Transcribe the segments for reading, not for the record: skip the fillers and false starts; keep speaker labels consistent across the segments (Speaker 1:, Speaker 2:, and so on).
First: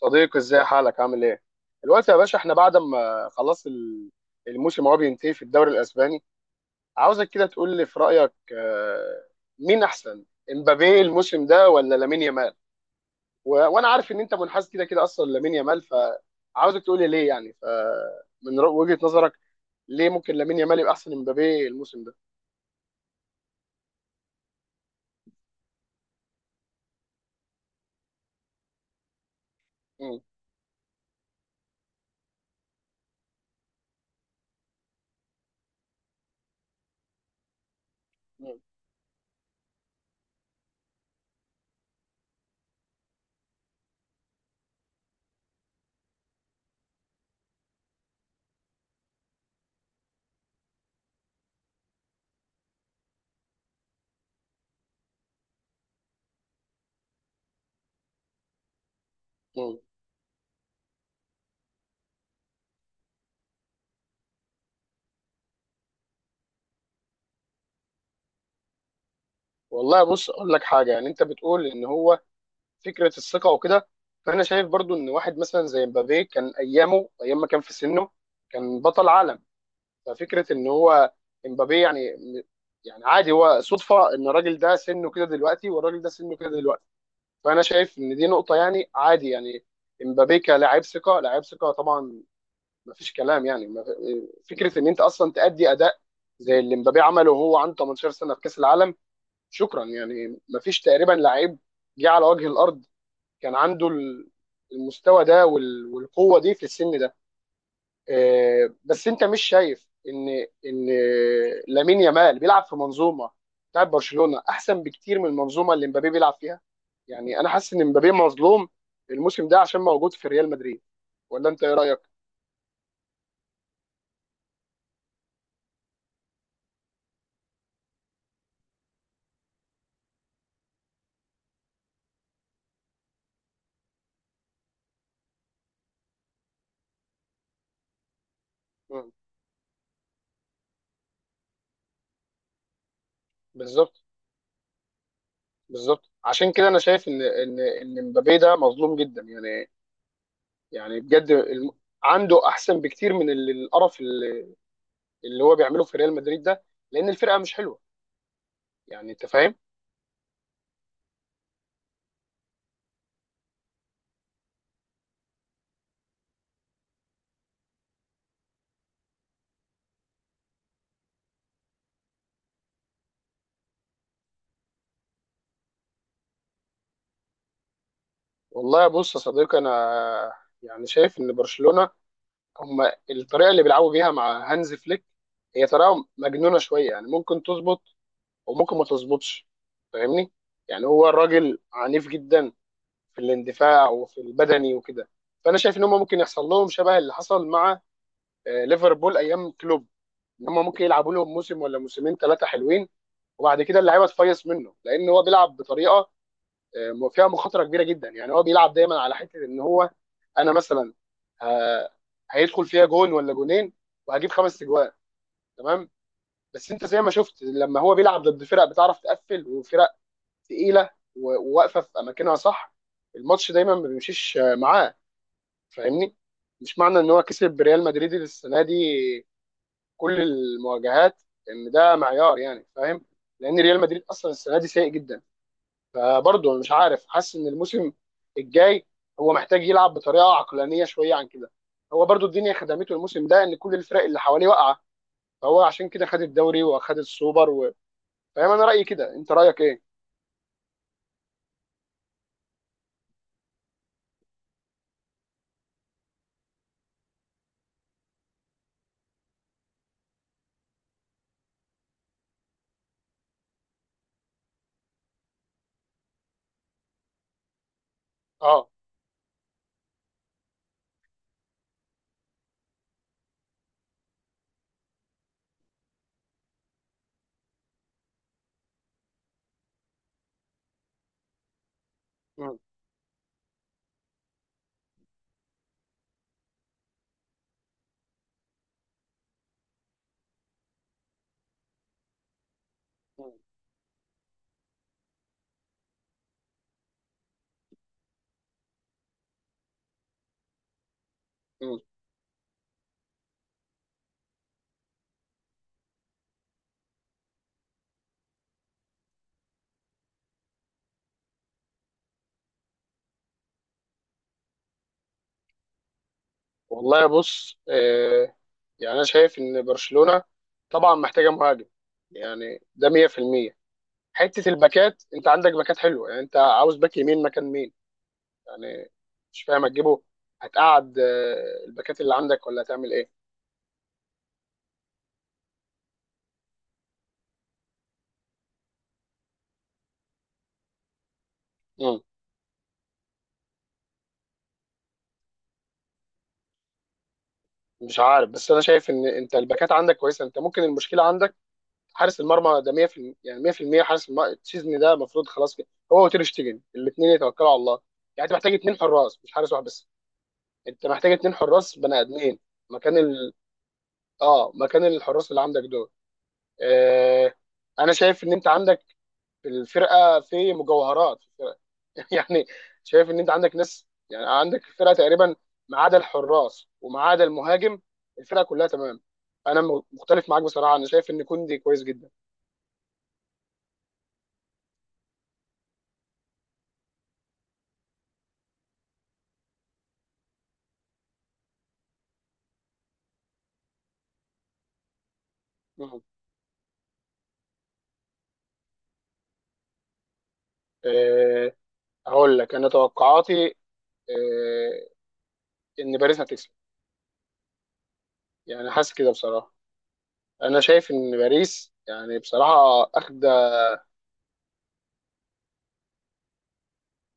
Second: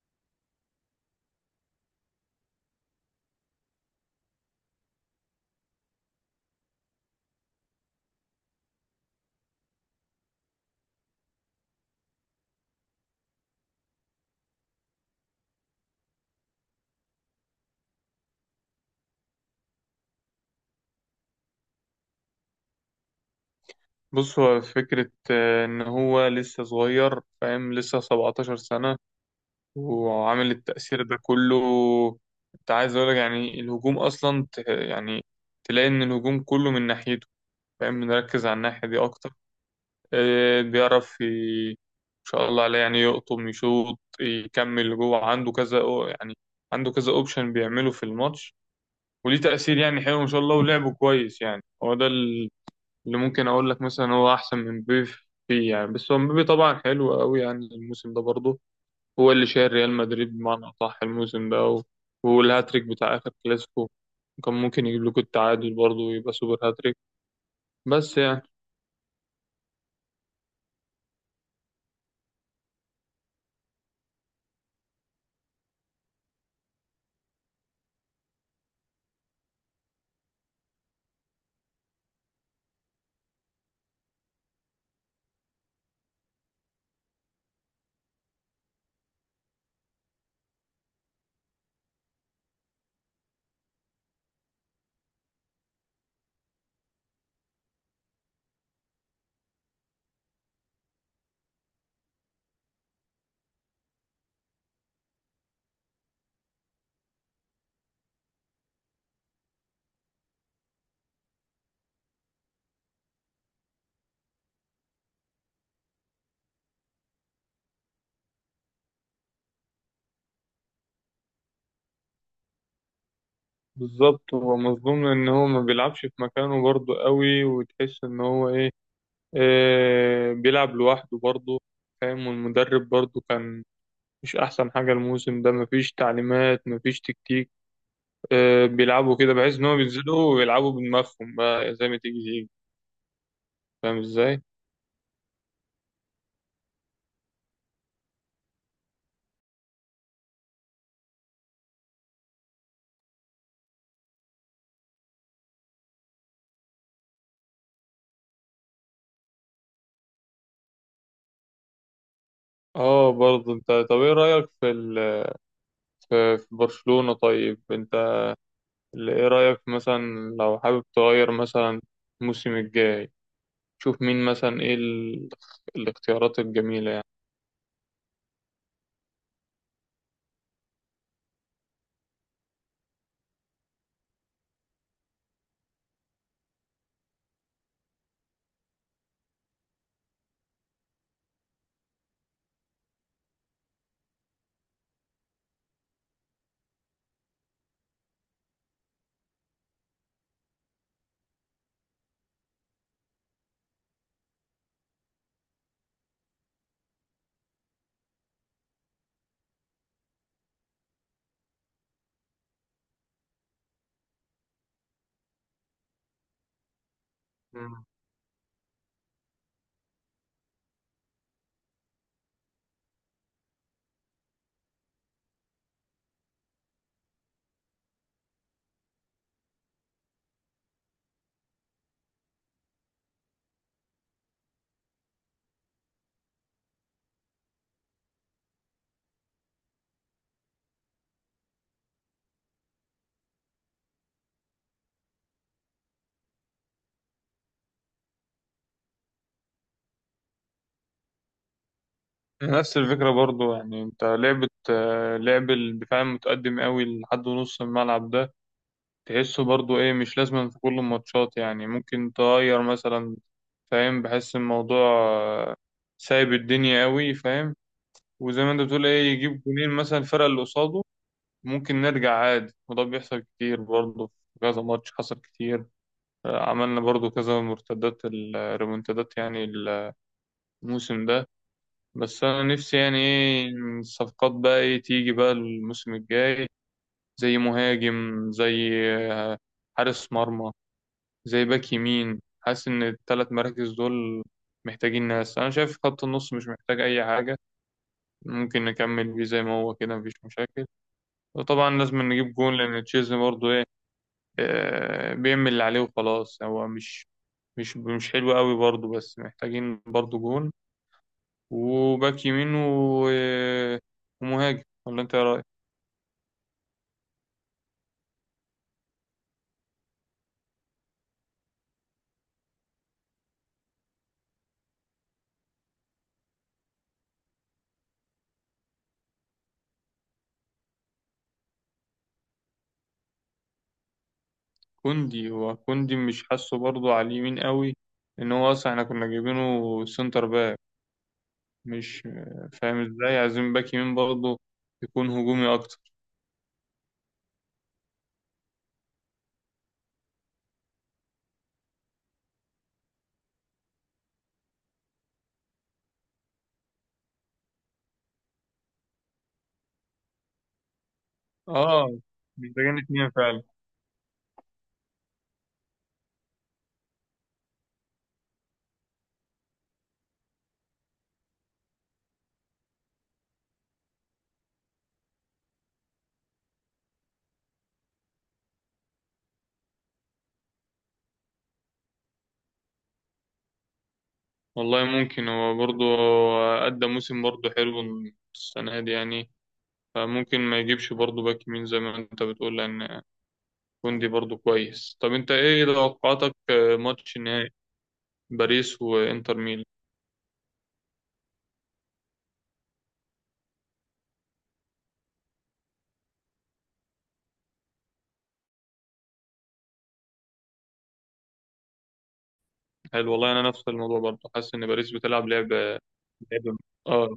Speaker 1: صديقي، ازاي حالك؟ عامل ايه؟ دلوقتي يا باشا، احنا بعد ما خلاص الموسم هو بينتهي في الدوري الاسباني. عاوزك كده تقول لي في رايك، مين احسن، امبابي الموسم ده ولا لامين يامال؟ وانا عارف ان انت منحاز كده كده اصلا لامين يامال، فعاوزك تقول لي ليه يعني. فمن وجهة نظرك، ليه ممكن لامين يامال يبقى احسن من امبابي الموسم ده؟
Speaker 2: بص، هو فكرة إن هو لسه صغير، فاهم؟ لسه 17 سنة
Speaker 1: مم.
Speaker 2: وعامل التأثير ده كله. أنت عايز أقولك يعني الهجوم أصلا يعني تلاقي إن الهجوم كله من ناحيته، فاهم؟ بنركز على
Speaker 1: مم.
Speaker 2: الناحية دي أكتر. بيعرف إن شاء الله عليه، يعني يقطم، يشوط، يكمل جوه، عنده كذا يعني عنده كذا أوبشن بيعمله في الماتش، وليه تأثير يعني حلو إن شاء الله، ولعبه كويس. يعني هو ده اللي ممكن اقول لك مثلا هو احسن من مبابي فيه، يعني. بس هو مبابي طبعا حلو قوي يعني الموسم ده برضه، هو اللي شايل
Speaker 1: مم.
Speaker 2: ريال مدريد بمعنى اصح الموسم ده، والهاتريك بتاع اخر كلاسيكو كان ممكن يجيب لكم التعادل برضه ويبقى سوبر هاتريك، بس يعني.
Speaker 1: والله بص، اقول لك حاجه. يعني انت بتقول ان هو فكره الثقه وكده، فانا شايف برضو ان واحد مثلا زي مبابي كان ايامه ايام ما كان في سنه كان بطل عالم. ففكره ان هو مبابي يعني، يعني عادي. هو صدفه ان الراجل ده سنه كده دلوقتي والراجل ده سنه كده دلوقتي. فانا شايف ان دي نقطه يعني عادي يعني. مبابي كلاعب ثقه، لاعب ثقه طبعا، ما فيش كلام. يعني ما في- فكره ان انت اصلا تأدي اداء زي اللي مبابي عمله وهو عنده 18 سنه في كاس العالم، شكرا. يعني ما فيش تقريبا لعيب جه على وجه الارض كان عنده المستوى ده والقوه دي في السن ده. بس انت مش شايف ان ان لامين يامال بيلعب في منظومه بتاعت برشلونه احسن بكتير من المنظومه اللي مبابي بيلعب فيها؟ يعني انا حاسس ان مبابي مظلوم الموسم ده عشان موجود في ريال مدريد، ولا انت ايه رايك؟
Speaker 2: بالظبط، هو مظلوم، ان هو ما بيلعبش في مكانه برضه قوي، وتحس ان هو ايه، آه، بيلعب لوحده برضه، فاهم؟ والمدرب برضه كان مش احسن حاجة الموسم ده، مفيش تعليمات مفيش تكتيك.
Speaker 1: مم.
Speaker 2: بيلعبوا كده بحيث ان هم بينزلوا ويلعبوا بدماغهم بقى زي ما تيجي تيجي، فاهم
Speaker 1: بالظبط.
Speaker 2: ازاي؟
Speaker 1: بالظبط، عشان كده انا شايف ان مبابي ده مظلوم جدا يعني. يعني بجد عنده احسن بكتير من القرف اللي هو بيعمله في ريال مدريد ده، لان الفرقه مش حلوه. يعني انت فاهم.
Speaker 2: اه برضه انت، طب ايه رايك في في برشلونة؟ طيب انت، ايه رايك مثلا لو حابب تغير مثلا الموسم الجاي؟ شوف مين مثلا، ايه الاختيارات الجميلة، يعني.
Speaker 1: والله بص يا صديقي، انا يعني شايف ان برشلونه، هم الطريقه اللي بيلعبوا بيها مع هانز فليك، هي طريقه مجنونه شويه. يعني ممكن تظبط وممكن ما تظبطش، فاهمني. يعني هو الراجل عنيف جدا في الاندفاع وفي البدني وكده. فانا شايف ان هم ممكن يحصل لهم شبه اللي حصل مع ليفربول ايام كلوب. ان هم ممكن يلعبوا لهم موسم ولا موسمين ثلاثه حلوين، وبعد كده اللعيبه تفيص منه، لان هو بيلعب بطريقه فيها مخاطره كبيره جدا. يعني هو بيلعب دايما على حته ان هو، انا مثلا، ه- هيدخل فيها جون ولا جونين وهجيب خمس اجوان، تمام. بس انت زي ما شفت، لما
Speaker 2: مم.
Speaker 1: هو بيلعب ضد فرق بتعرف تقفل وفرق تقيله وواقفه في اماكنها، صح، الماتش دايما ما بيمشيش معاه، فاهمني. مش معنى ان هو كسب ريال مدريد السنه دي كل المواجهات ان ده معيار، يعني فاهم. لان ريال مدريد اصلا السنه دي سيء جدا. فبرضه مش عارف، حاسس ان الموسم الجاي هو محتاج يلعب بطريقه عقلانيه شويه عن كده. هو برضه الدنيا خدمته الموسم ده ان كل الفرق اللي حواليه واقعه، فهو عشان كده خد الدوري واخد السوبر فاهم. انا رايي كده، انت رايك ايه؟
Speaker 2: نفس الفكرة برضو، يعني انت لعبة لعب الدفاع المتقدم قوي لحد نص الملعب ده، تحسه برضو ايه، مش لازم في كل الماتشات، يعني ممكن تغير مثلا، فاهم؟ بحس الموضوع آه، سايب الدنيا قوي، فاهم؟ وزي ما انت
Speaker 1: اه.
Speaker 2: بتقول ايه، يجيب جونين مثلا الفرقة اللي قصاده، ممكن نرجع عادي. وده بيحصل كتير برضو، في كذا ماتش حصل كتير، عملنا برضو كذا مرتدات، الريمونتادات يعني الموسم ده. بس انا
Speaker 1: مم.
Speaker 2: نفسي يعني ايه الصفقات بقى، ايه تيجي بقى الموسم الجاي، زي مهاجم، زي آه، حارس مرمى، زي باك يمين. حاسس ان
Speaker 1: مم.
Speaker 2: الثلاث مراكز دول محتاجين ناس. انا شايف خط النص مش محتاج اي حاجه، ممكن نكمل بيه زي ما هو كده، مفيش مشاكل. وطبعا
Speaker 1: مم.
Speaker 2: لازم نجيب جون، لان تشيزني برضه ايه، بيعمل اللي عليه وخلاص، هو مش حلو قوي برضه. بس محتاجين برضه جون وباك يمين ومهاجم. ولا انت ايه رايك؟
Speaker 1: والله بص، يعني انا شايف ان برشلونه طبعا محتاجه مهاجم، يعني ده 100%. حته الباكات، انت عندك باكات حلوه، يعني انت عاوز باك يمين مكان مين؟ يعني مش فاهم هتجيبه. هتقعد الباكات اللي عندك، ولا هتعمل ايه؟
Speaker 2: كوندي، هو كوندي مش حاسه برضه على اليمين قوي، ان هو اصلا احنا كنا جايبينه سنتر باك،
Speaker 1: مم.
Speaker 2: مش فاهم ازاي. عايزين باك يمين برضه، يكون هجومي اكتر.
Speaker 1: مش عارف، بس انا شايف ان انت الباكات عندك كويسه. انت ممكن المشكله عندك حارس المرمى، ده 100%، يعني 100% حارس المرمى السيزون ده المفروض خلاص كده هو وتير شتيجن الاثنين يتوكلوا على الله. يعني انت محتاج اثنين حراس، مش حارس واحد بس. انت محتاج اثنين حراس
Speaker 2: اه
Speaker 1: بني ادمين
Speaker 2: محتاجين
Speaker 1: مكان
Speaker 2: اتنين فعلا.
Speaker 1: اه، مكان الحراس اللي عندك دول. آه... انا شايف ان انت عندك الفرقه، في مجوهرات في الفرقه يعني شايف ان انت عندك ناس، يعني عندك الفرقه تقريبا، ما عدا الحراس وما عدا المهاجم، الفرقه كلها تمام. انا مختلف معاك بصراحه، انا شايف ان كوندي كويس جدا.
Speaker 2: والله ممكن، هو برضه أدى موسم برضه حلو السنة دي، يعني فممكن ما يجيبش برضه باك يمين زي ما انت بتقول، لأن كوندي برضه كويس. طب انت ايه
Speaker 1: مم.
Speaker 2: توقعاتك، ماتش نهائي باريس وانتر ميلان؟
Speaker 1: آه، اقول لك انا توقعاتي. آه، ان باريس هتكسب. يعني حاسس كده بصراحه، انا شايف ان باريس يعني بصراحه
Speaker 2: حلو
Speaker 1: اخد.
Speaker 2: والله، انا نفس الموضوع برضه، حاسس ان باريس بتلعب لعبة، لعبة، اه،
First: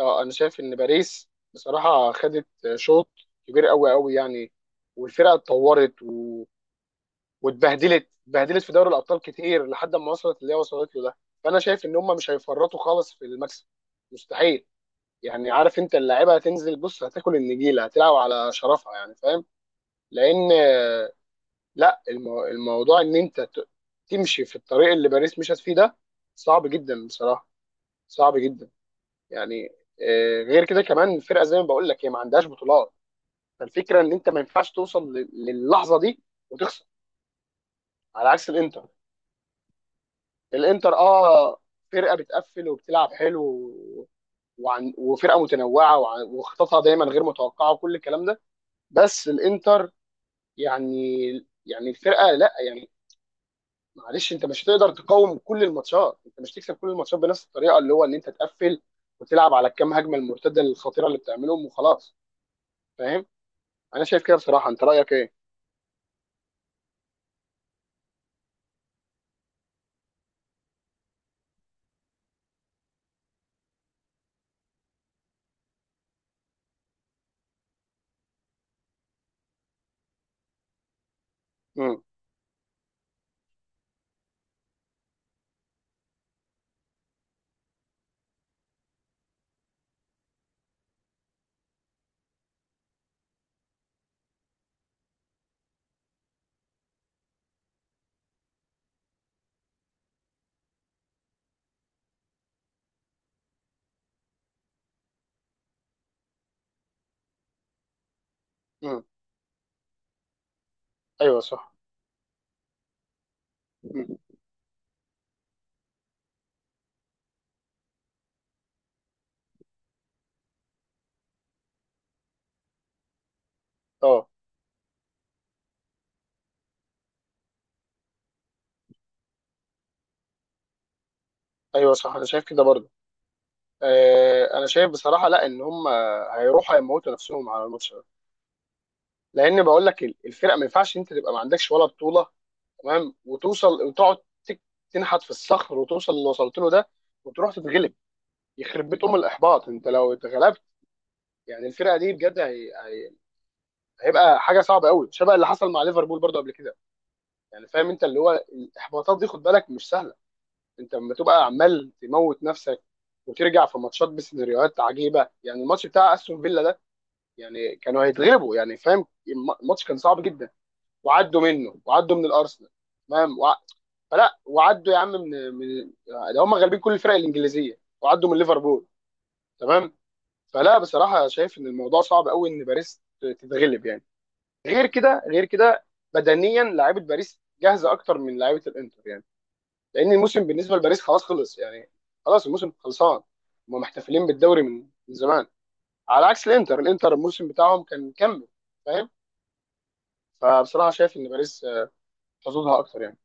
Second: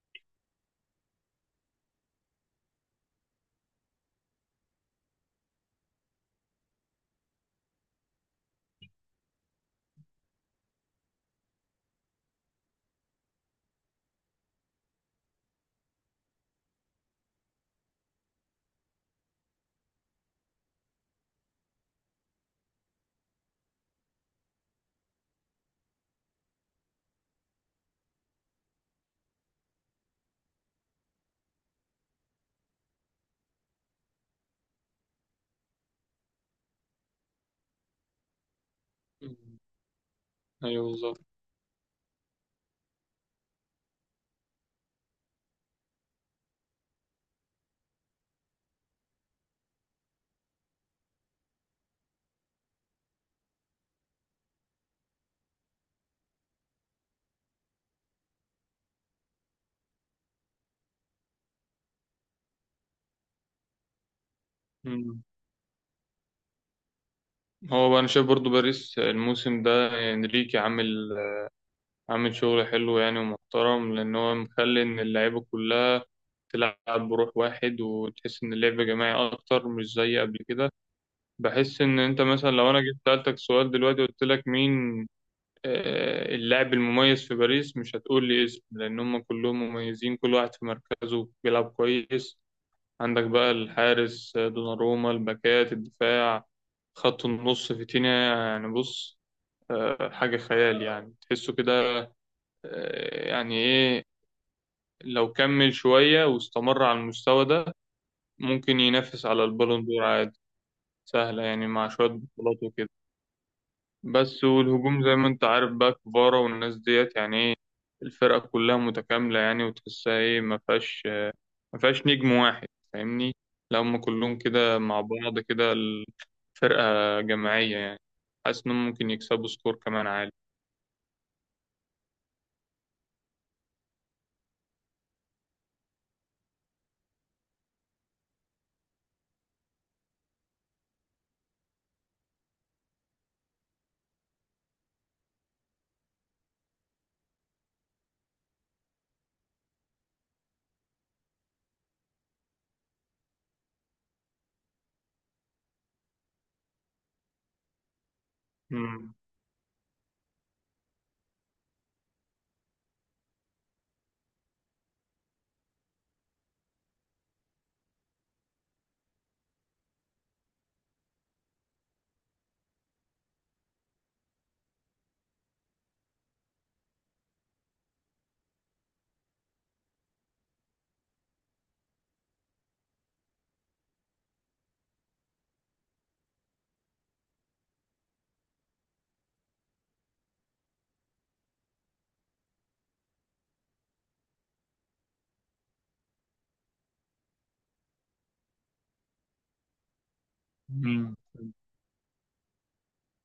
Speaker 1: اه، انا شايف ان باريس بصراحه خدت شوط كبير قوي قوي يعني، والفرقه اتطورت واتبهدلت اتبهدلت في دوري الابطال كتير لحد ما وصلت اللي هي وصلت له ده. فانا شايف ان هم مش هيفرطوا خالص في المكسب، مستحيل. يعني عارف انت اللاعيبه هتنزل، بص هتاكل النجيله، هتلعب على شرفها، يعني فاهم. لان لا الموضوع ان انت تمشي في الطريق اللي باريس مشت فيه ده صعب جدا بصراحه، صعب جدا يعني. غير كده كمان الفرقه زي ما بقول لك هي ما عندهاش بطولات. فالفكره ان انت ما ينفعش توصل للحظه دي وتخسر. على عكس الانتر،
Speaker 2: ايوه
Speaker 1: الانتر
Speaker 2: بالظبط.
Speaker 1: اه فرقه بتقفل وبتلعب حلو وعن وفرقه متنوعه وخططها دايما غير متوقعه، وكل الكلام ده. بس الانتر يعني، يعني الفرقه لا يعني معلش، انت مش هتقدر تقاوم كل الماتشات. انت مش تكسب كل الماتشات بنفس الطريقه اللي هو ان انت تقفل وتلعب على الكام هجمه المرتده الخطيره اللي بتعملهم وخلاص، فاهم. انا شايف كده بصراحه. انت رايك ايه؟
Speaker 2: هو بقى انا شايف برضو باريس الموسم ده، انريكي عامل، عامل شغل حلو يعني ومحترم، لان هو مخلي ان اللعيبه كلها تلعب بروح واحد، وتحس ان اللعب جماعي اكتر مش زي قبل كده. بحس ان
Speaker 1: امم.
Speaker 2: انت مثلا لو انا جيت سالتك سؤال دلوقتي، قلت لك مين اللاعب المميز في باريس، مش هتقول لي اسم، لان هم كلهم مميزين، كل واحد في مركزه بيلعب كويس. عندك بقى الحارس آه، دوناروما، الباكات، الدفاع، خط النص فيتينيا، يعني بص، حاجة خيال يعني، تحسه كده يعني إيه، لو كمل شوية واستمر على المستوى ده، ممكن
Speaker 1: امم.
Speaker 2: ينافس على البالون دور عادي،
Speaker 1: ايوه
Speaker 2: سهلة يعني،
Speaker 1: صح.
Speaker 2: مع شوية بطولات وكده.
Speaker 1: مم.
Speaker 2: بس والهجوم زي ما أنت عارف بقى، كفارا والناس ديت، يعني إيه، الفرقة كلها متكاملة يعني، وتحسها إيه ما فيهاش، ما فيهاش نجم واحد، فاهمني؟ لو هم
Speaker 1: اه.
Speaker 2: كلهم كده مع بعض كده، الفرقة جماعية يعني، حاسس إنهم ممكن يكسبوا سكور كمان عالي.
Speaker 1: ايوه صح، انا شايف كده برضه. انا شايف بصراحه، لا ان هم هيروحوا هيموتوا نفسهم على الماتش ده. لان بقول لك الفرقه ما ينفعش انت تبقى ما عندكش ولا بطوله، تمام، وتوصل وتقعد تك- تنحت في الصخر وتوصل اللي وصلت له ده وتروح تتغلب. يخرب بيت ام الاحباط انت لو اتغلبت. يعني الفرقه دي بجد هيبقى حاجه صعبه قوي شبه اللي حصل مع ليفربول برضه قبل كده، يعني فاهم انت. اللي هو
Speaker 2: مم.
Speaker 1: الاحباطات دي خد بالك مش سهله. انت لما تبقى عمال تموت نفسك وترجع في ماتشات بسيناريوهات عجيبه، يعني الماتش بتاع استون فيلا يعني كانوا هيتغلبوا، يعني فاهم الماتش كان صعب جدا وعدوا منه، وعدوا من الارسنال، تمام، فلا وعدوا يا عم من، ده هم غالبين كل الفرق الانجليزيه، وعدوا من ليفربول، تمام. فلا بصراحه شايف ان الموضوع صعب قوي ان باريس تتغلب يعني. غير كده، غير كده بدنيا لعيبه باريس جاهزه اكتر من لعيبه الانتر يعني، لان الموسم بالنسبه لباريس خلاص خلص يعني. خلاص الموسم خلصان، هم محتفلين بالدوري من زمان، على عكس الانتر. الانتر الموسم بتاعهم كان مكمل، فاهم. فبصراحه
Speaker 2: مم.
Speaker 1: شايف ان باريس حظوظها اكتر يعني.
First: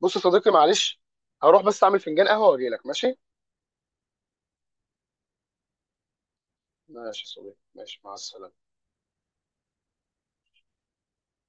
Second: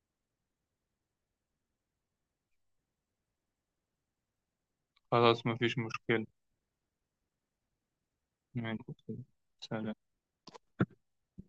Speaker 1: بص يا صديقي، معلش، هروح بس اعمل فنجان قهوه واجي لك، ماشي؟
Speaker 2: خلاص مفيش مشكلة.
Speaker 1: ماشي يا صديقي، ماشي، مع السلامه.
Speaker 2: ماشي، سلام.